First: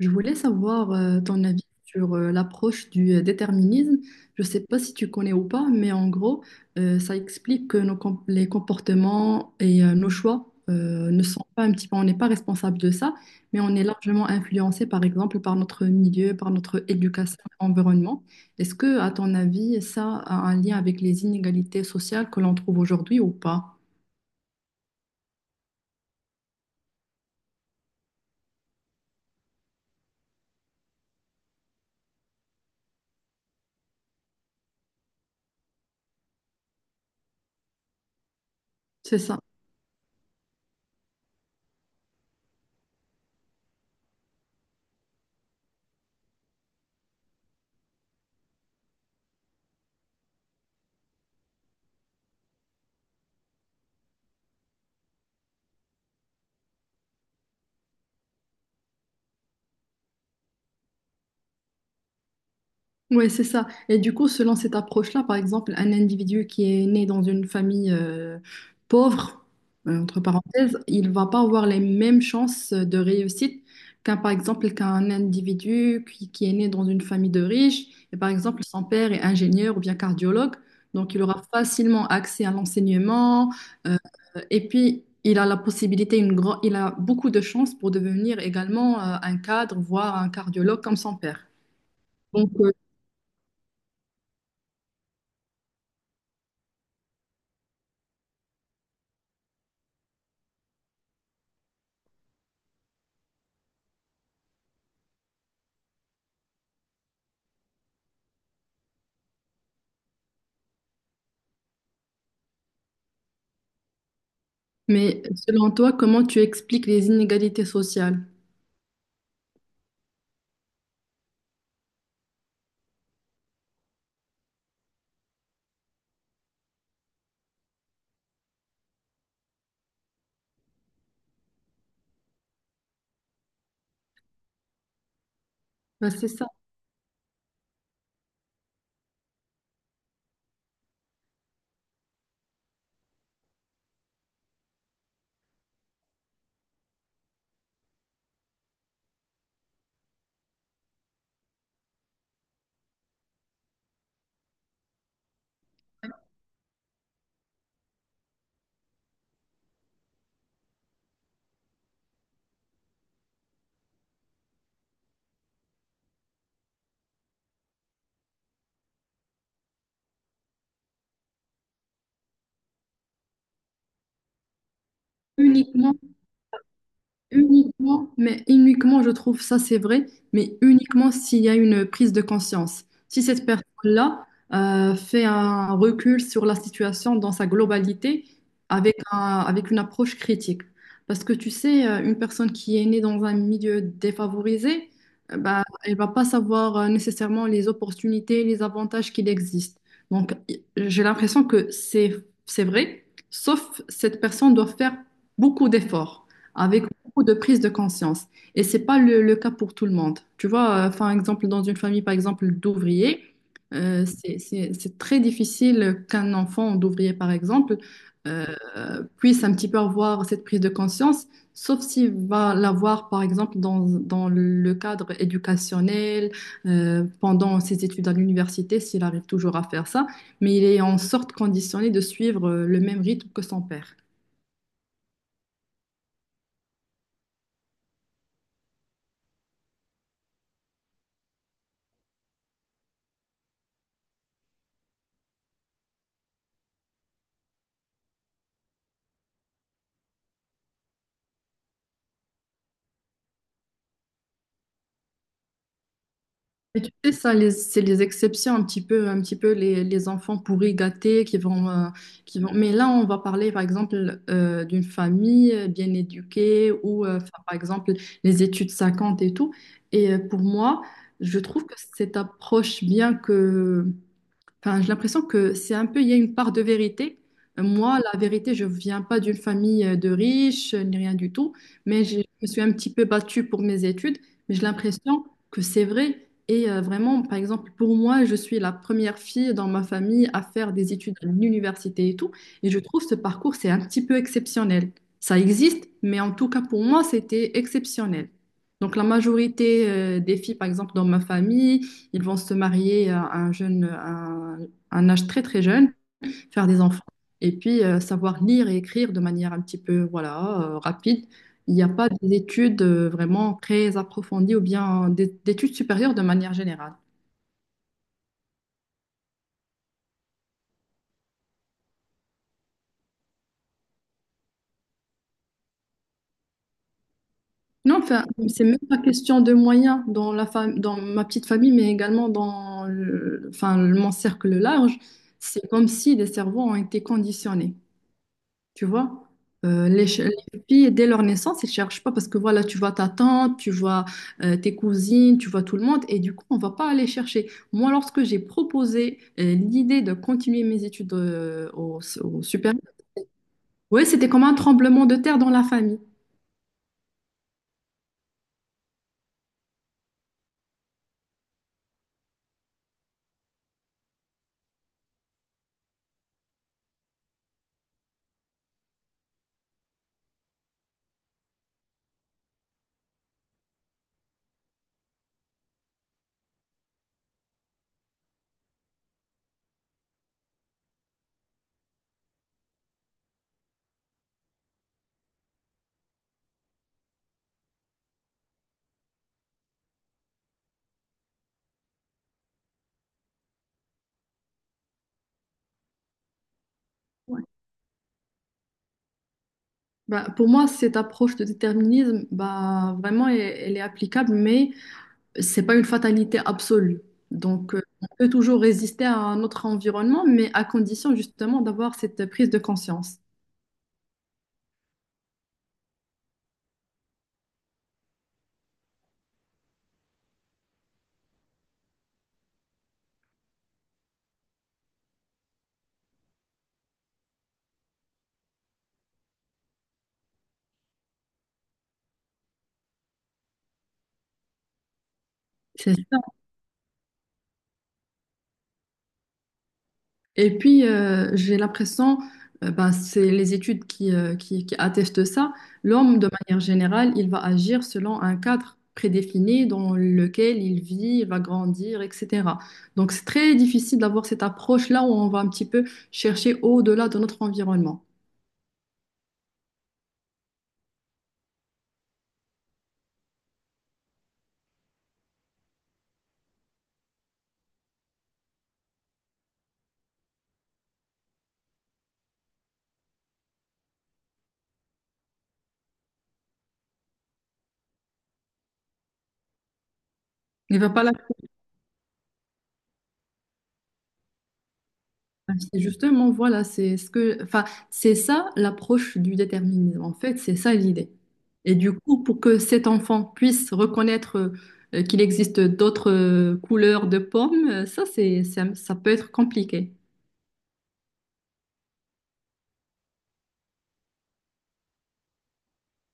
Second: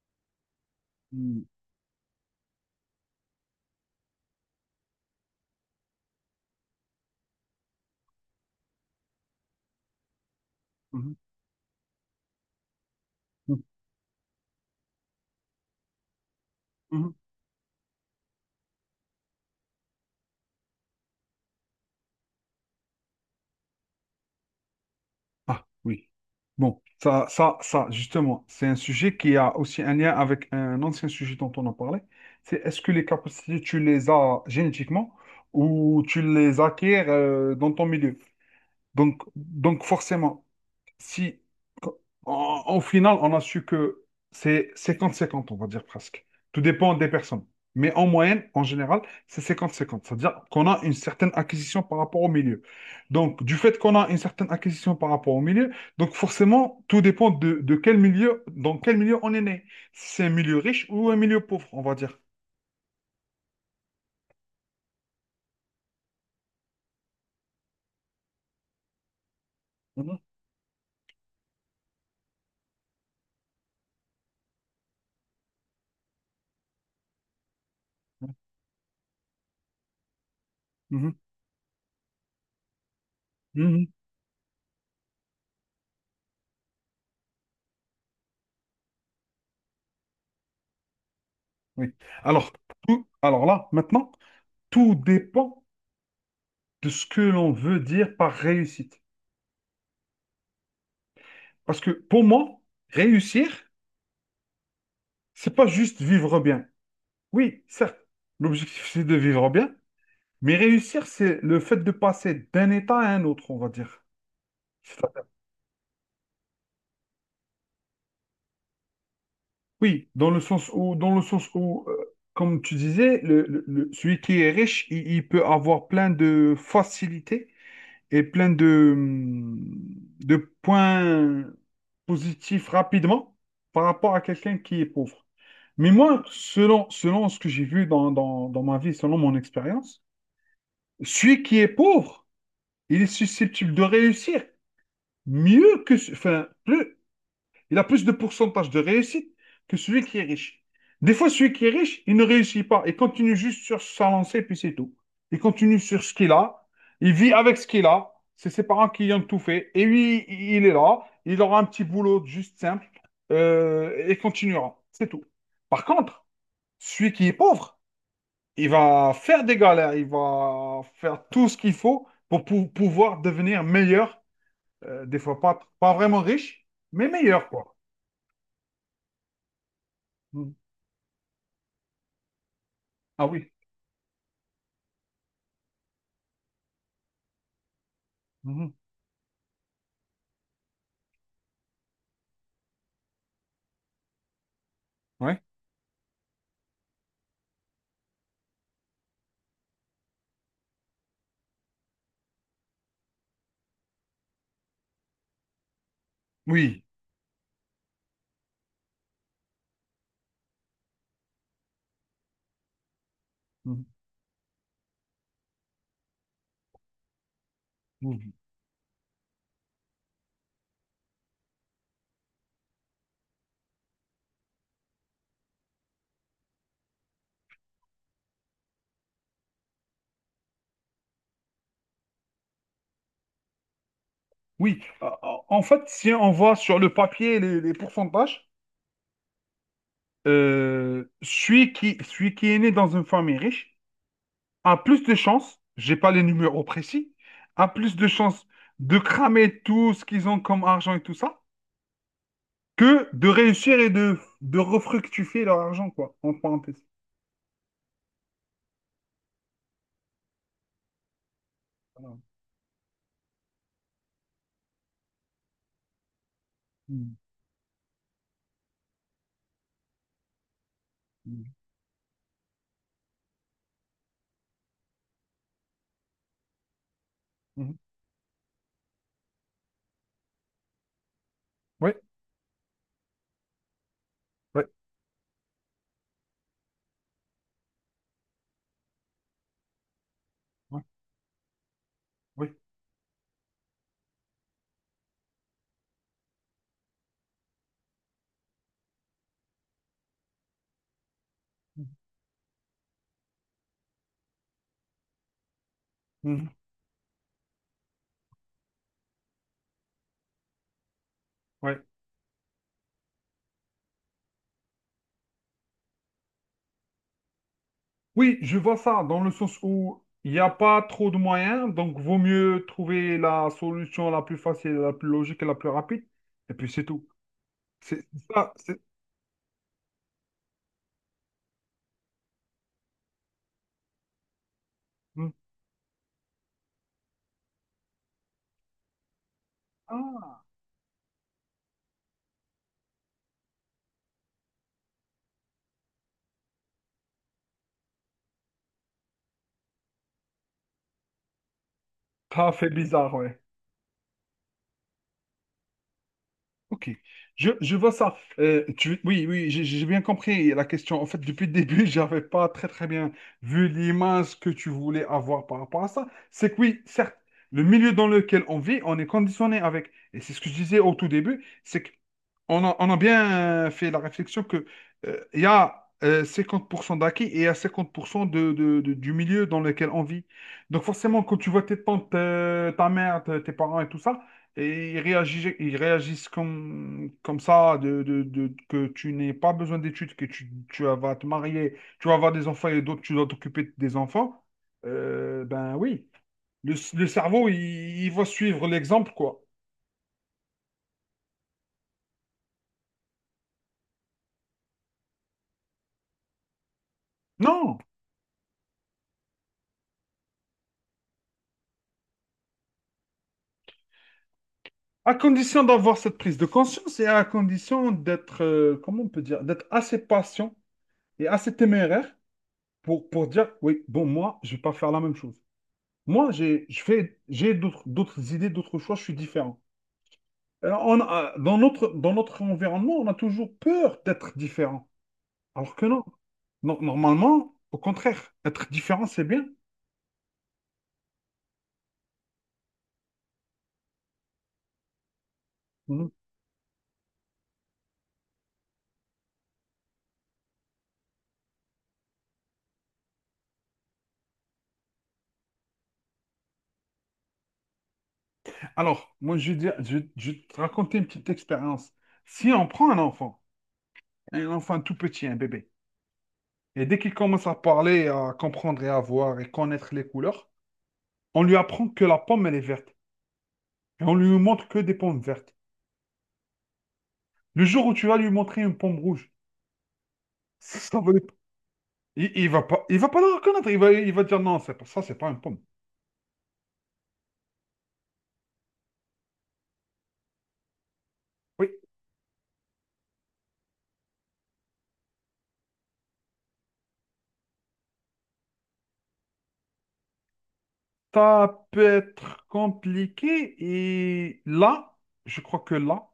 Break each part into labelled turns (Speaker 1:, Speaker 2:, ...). Speaker 1: Je voulais savoir
Speaker 2: Mhm,
Speaker 1: ton avis sur l'approche du déterminisme. Je ne sais pas si tu connais ou pas, mais en gros, ça explique que les comportements et nos choix
Speaker 2: mhm,
Speaker 1: ne sont pas un petit peu, on n'est pas responsable de ça,
Speaker 2: mhm,
Speaker 1: mais on est largement influencé, par exemple, par notre milieu, par notre
Speaker 2: mhm.
Speaker 1: éducation, environnement. Est-ce que, à ton avis, ça a un lien avec les inégalités sociales que l'on trouve aujourd'hui ou pas?
Speaker 2: Ah oui. Bon, ça, justement, c'est un sujet qui a aussi un lien avec un ancien sujet dont on a parlé. C'est Est-ce que les capacités, tu les as génétiquement ou tu les acquiers dans ton milieu?
Speaker 1: C'est
Speaker 2: Donc,
Speaker 1: ça.
Speaker 2: donc forcément, si, en finale, on a su que c'est 50-50, on va dire presque. Tout dépend des personnes. Mais en moyenne, en général, c'est 50-50. Cest C'est-à-dire qu'on a une certaine acquisition par rapport au milieu. Donc, du fait qu'on a une certaine acquisition par rapport au milieu, donc forcément, tout dépend dans quel milieu on est né. Si c'est un milieu riche ou un milieu pauvre, on va dire.
Speaker 1: Ouais, c'est ça. Et du coup, selon cette approche-là, par exemple, un individu qui est né dans une famille pauvre,
Speaker 2: Mhm,
Speaker 1: entre parenthèses, il va pas avoir les mêmes chances de réussite qu'un, par exemple, qu'un individu qui est né dans une famille de riches. Et par exemple, son père est ingénieur ou bien cardiologue,
Speaker 2: mhm,
Speaker 1: donc il aura facilement accès à l'enseignement.
Speaker 2: mhm,
Speaker 1: euh, et puis, il a la possibilité, il a beaucoup de chances pour devenir également un cadre, voire un cardiologue comme son père.
Speaker 2: oui.
Speaker 1: Donc,
Speaker 2: Alors,
Speaker 1: euh,
Speaker 2: alors là, maintenant, tout dépend de ce que l'on veut dire par réussite. Parce que pour moi, réussir, c'est pas juste vivre bien. Oui, certes, l'objectif, c'est de vivre bien, mais réussir, c'est le fait de passer d'un état à un autre, on va dire. C'est-à-dire,
Speaker 1: Mais selon toi, comment tu expliques les inégalités sociales?
Speaker 2: oui, dans le sens où, dans le sens où, comme tu disais, celui qui est riche, il peut avoir plein de facilités et plein de points positifs rapidement par rapport à quelqu'un qui est pauvre. Mais
Speaker 1: Ben,
Speaker 2: moi,
Speaker 1: c'est ça,
Speaker 2: selon ce que j'ai vu dans ma vie, selon mon expérience, celui qui est pauvre, il est susceptible de réussir mieux que, enfin, plus, il a plus de pourcentage de réussite que celui qui est riche. Des fois, celui qui est riche, il ne réussit pas. Il continue juste sur sa lancée, puis c'est tout. Il continue sur ce qu'il a. Il vit avec ce qu'il a. C'est ses parents qui lui ont tout fait. Et lui, il est là. Il aura un petit boulot juste simple, et continuera. C'est tout. Par contre, celui qui est pauvre, il va faire des galères. Il va faire tout ce qu'il faut pour, pouvoir devenir meilleur. Des fois, pas
Speaker 1: uniquement.
Speaker 2: vraiment riche, mais meilleur, quoi.
Speaker 1: Uniquement, mais uniquement, je trouve ça c'est vrai,
Speaker 2: Mm.
Speaker 1: mais uniquement s'il y a une prise de conscience. Si
Speaker 2: Ah
Speaker 1: cette
Speaker 2: oui.
Speaker 1: personne-là fait un recul sur la situation dans sa globalité
Speaker 2: Mhm.
Speaker 1: avec avec une approche critique. Parce que tu sais, une personne qui est née dans un milieu défavorisé,
Speaker 2: Ouais.
Speaker 1: bah, elle va pas savoir nécessairement les opportunités, les avantages qu'il existe. Donc, j'ai l'impression que c'est vrai, sauf cette personne doit faire beaucoup d'efforts
Speaker 2: Oui.
Speaker 1: avec beaucoup de prise de conscience. Et c'est pas le cas pour tout le monde. Tu vois, par exemple, dans une famille, par exemple, d'ouvriers,
Speaker 2: Mhm.
Speaker 1: c'est très difficile qu'un enfant d'ouvrier, par exemple,
Speaker 2: Mhm.
Speaker 1: euh, puisse un petit peu avoir cette prise de conscience, sauf s'il va l'avoir, par exemple, dans le cadre éducationnel, pendant ses études à l'université, s'il arrive toujours à faire ça, mais il est en sorte conditionné de suivre le même rythme que son père.
Speaker 2: Oui. En fait, si on voit sur le papier les pourcentages, celui qui est né dans une famille riche a plus de chances, j'ai pas les numéros précis, a plus de chances de cramer tout ce qu'ils ont comme argent et tout ça, que de réussir et de refructifier leur argent, quoi, en
Speaker 1: Mais
Speaker 2: parenthèse.
Speaker 1: tu sais, ça, c'est les exceptions, un petit peu les enfants pourris gâtés qui vont, euh,
Speaker 2: Voilà.
Speaker 1: qui vont. Mais là, on va parler, par exemple, d'une famille bien éduquée ou,
Speaker 2: Mhm.
Speaker 1: enfin, par exemple, les études 50 et tout. Et pour moi, je trouve que cette approche, bien que... Enfin, j'ai l'impression que c'est un peu, il y a une part de vérité.
Speaker 2: Mhm.
Speaker 1: Moi, la vérité, je viens pas d'une famille de riches, ni rien du tout,
Speaker 2: Ouais.
Speaker 1: mais je me suis un petit peu battue pour mes études, mais j'ai
Speaker 2: Ouais.
Speaker 1: l'impression que c'est vrai. Et vraiment, par exemple, pour moi, je suis la première fille dans ma famille à faire
Speaker 2: Ouais.
Speaker 1: des études à l'université et tout,
Speaker 2: Oui.
Speaker 1: et je trouve ce parcours, c'est un petit peu exceptionnel. Ça existe, mais en tout cas, pour moi, c'était exceptionnel. Donc, la majorité des filles, par exemple, dans ma famille,
Speaker 2: Oui.
Speaker 1: ils vont se marier à un jeune, à un âge très très jeune,
Speaker 2: Mhm.
Speaker 1: faire des enfants, et puis savoir lire et écrire de manière un petit peu voilà rapide. Il
Speaker 2: Ouais.
Speaker 1: n'y a pas d'études vraiment très approfondies ou bien d'études supérieures de manière générale.
Speaker 2: Oui, je vois ça dans le sens où il n'y a pas trop de moyens, donc vaut mieux trouver la solution la plus facile, la plus logique et la plus rapide, et puis c'est tout.
Speaker 1: Non,
Speaker 2: C'est
Speaker 1: enfin,
Speaker 2: c'est ça,
Speaker 1: c'est même
Speaker 2: c'est...
Speaker 1: pas question de moyens dans dans ma petite famille, mais également dans mon cercle large.
Speaker 2: Hmm.
Speaker 1: C'est comme si les cerveaux ont été conditionnés. Tu vois, euh,
Speaker 2: Ah,
Speaker 1: les filles, dès leur naissance, elles cherchent pas parce que voilà, tu vois ta tante, tu vois tes cousines, tu vois tout le monde, et du coup, on va pas aller chercher. Moi, lorsque j'ai proposé l'idée de continuer mes études au
Speaker 2: ça fait
Speaker 1: supérieur,
Speaker 2: bizarre, ouais.
Speaker 1: oui, c'était comme un tremblement de terre dans la famille.
Speaker 2: Ok, je vois ça. Oui, oui, j'ai bien compris la question. En fait, depuis le début, j'avais pas très très bien vu l'image que tu voulais avoir par rapport à ça. C'est que oui, certes, le milieu dans lequel on vit, on est conditionné avec. Et c'est ce que je disais au tout début, c'est que on a bien fait la réflexion que il y a 50% d'acquis et il y a 50% du milieu dans lequel on vit. Donc forcément, quand tu vois tes tantes, ta mère, tes parents et tout ça, et ils réagissent comme, comme ça, que tu n'aies pas besoin d'études, que tu vas te marier, tu vas avoir des enfants et d'autres, tu dois t'occuper des enfants. Ben oui, le
Speaker 1: Ouais.
Speaker 2: cerveau, il va suivre l'exemple, quoi.
Speaker 1: Bah, pour moi, cette approche de déterminisme, bah, vraiment, elle est applicable, mais c'est pas une fatalité absolue. Donc,
Speaker 2: Non,
Speaker 1: on peut toujours résister à notre environnement, mais à condition justement d'avoir cette prise de conscience.
Speaker 2: à condition d'avoir cette prise de conscience et à condition d'être, comment on peut dire, d'être assez patient et assez téméraire pour, dire, oui, bon, moi, je vais pas faire la même chose. Moi, j'ai d'autres, d'autres idées, d'autres choix, je suis différent. Dans notre environnement, on a toujours peur d'être différent. Alors que
Speaker 1: C'est
Speaker 2: non.
Speaker 1: ça.
Speaker 2: Non, normalement, au contraire, être différent, c'est bien.
Speaker 1: Et puis, j'ai l'impression, ben, c'est les études qui attestent ça,
Speaker 2: Mhm.
Speaker 1: l'homme, de manière générale, il va agir selon un cadre prédéfini dans lequel il vit, il va grandir, etc. Donc, c'est très difficile d'avoir cette approche-là où on va un petit peu chercher au-delà de notre environnement.
Speaker 2: Alors, moi, je vais te raconter une petite expérience. Si on prend un enfant tout petit, un bébé, et dès qu'il commence à parler, à comprendre et à voir et connaître les couleurs, on lui apprend que la pomme, elle est verte. Et on lui montre que des pommes vertes. Le jour où tu vas lui montrer une pomme rouge,
Speaker 1: Il ne va
Speaker 2: ça
Speaker 1: pas
Speaker 2: va,
Speaker 1: la...
Speaker 2: il va pas la reconnaître. Il va dire non, c'est pas ça, c'est pas une pomme.
Speaker 1: C'est justement, voilà, c'est ce que, enfin, c'est ça l'approche du déterminisme. En fait, c'est ça l'idée.
Speaker 2: Oui,
Speaker 1: Et du coup, pour que cet enfant puisse reconnaître qu'il existe d'autres couleurs de pommes, ça peut être compliqué.
Speaker 2: ça peut être compliqué et là, je crois que là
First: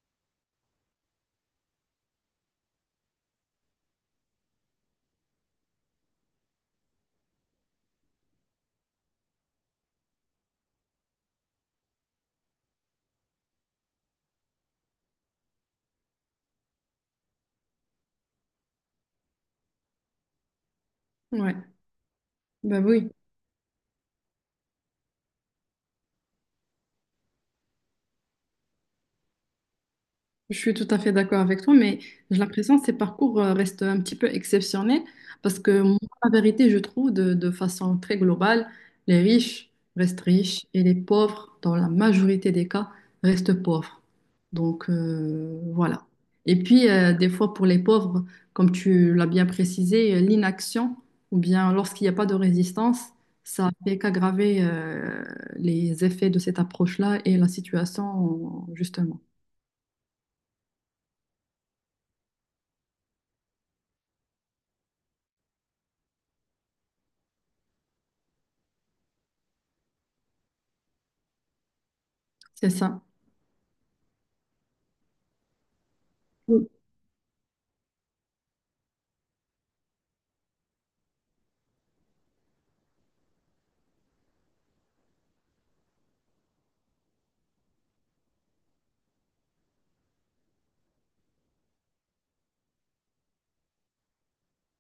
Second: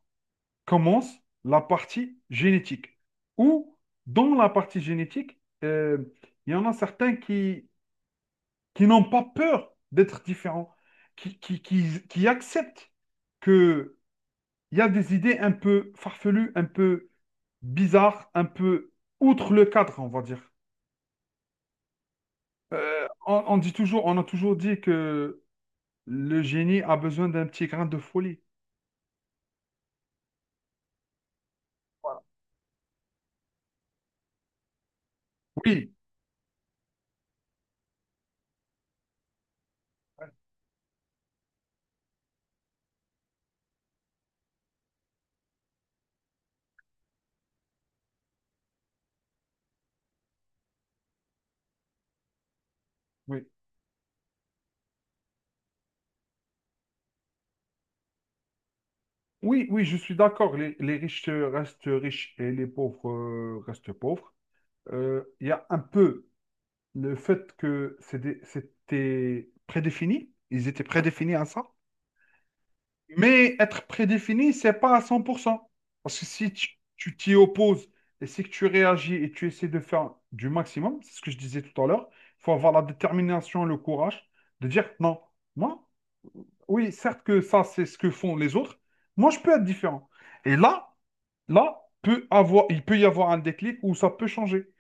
Speaker 2: commence la partie génétique. Ou dans la partie génétique, il y en a certains qui, n'ont pas peur d'être différents, qui acceptent qu'il y a des idées un peu farfelues, un peu bizarres, un peu outre le cadre, on va dire.
Speaker 1: Ouais, bah oui.
Speaker 2: On dit toujours, on a toujours dit que le génie a besoin d'un petit grain de folie.
Speaker 1: Je suis tout à fait d'accord avec toi, mais j'ai l'impression que ces parcours restent un petit peu exceptionnels parce que
Speaker 2: Oui,
Speaker 1: moi, la vérité, je trouve de façon très globale, les riches restent riches et les pauvres, dans la majorité des cas, restent pauvres. Donc voilà. Et puis, des fois, pour les pauvres, comme tu l'as bien précisé, l'inaction ou bien lorsqu'il n'y a pas de résistance,
Speaker 2: oui,
Speaker 1: ça fait qu'aggraver les effets de cette approche-là et la situation, justement.
Speaker 2: oui, oui, je suis d'accord. Les riches, restent riches et les pauvres, restent pauvres. Il y a un peu le fait que c'était prédéfini. Ils étaient prédéfinis à ça.
Speaker 1: C'est ça.
Speaker 2: Mais être prédéfini, c'est pas à 100%. Parce que si tu t'y opposes et si que tu réagis et tu essaies de faire du maximum, c'est ce que je disais tout à l'heure, il faut avoir la détermination, le courage de dire non. Moi, oui, certes que ça, c'est ce que font les autres. Moi, je peux être différent. Et là, il peut y avoir un déclic où ça peut changer.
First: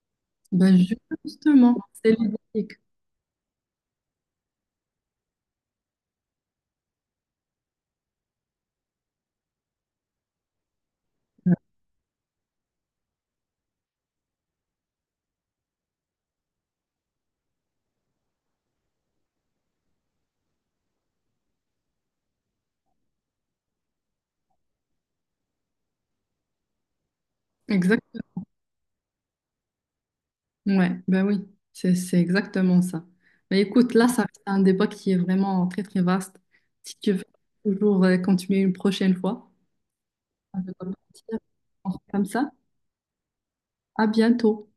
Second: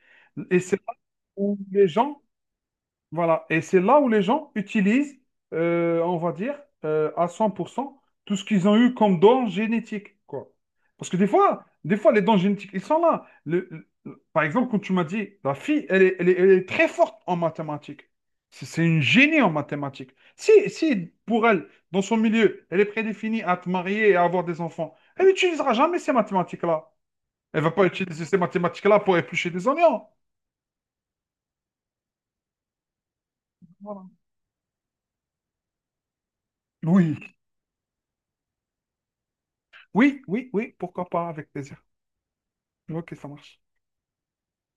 Speaker 2: Et
Speaker 1: Bah
Speaker 2: c'est là où
Speaker 1: justement,
Speaker 2: les
Speaker 1: c'est
Speaker 2: gens
Speaker 1: ludique.
Speaker 2: voilà, et c'est là où les gens utilisent, on va dire, à 100% tout ce qu'ils ont eu comme don génétique, quoi. Parce que des fois, les dons génétiques, ils sont là. Par exemple, quand tu m'as dit, la fille, elle est très forte en mathématiques. C'est une génie en mathématiques. Si, si, Pour elle, dans son milieu, elle est prédéfinie à te marier et à avoir des enfants, elle n'utilisera jamais ces mathématiques-là. Elle va pas
Speaker 1: Exact.
Speaker 2: utiliser ces mathématiques-là pour éplucher des oignons.
Speaker 1: Ouais, bah oui, c'est exactement ça. Mais écoute,
Speaker 2: Voilà.
Speaker 1: là, ça c'est un débat qui est vraiment très très vaste. Si tu
Speaker 2: Oui.
Speaker 1: veux toujours continuer une prochaine fois,
Speaker 2: Oui, oui,
Speaker 1: je
Speaker 2: oui,
Speaker 1: dois
Speaker 2: pourquoi pas,
Speaker 1: partir.
Speaker 2: avec plaisir.
Speaker 1: On fait comme ça.
Speaker 2: Ok, ça marche.
Speaker 1: À bientôt.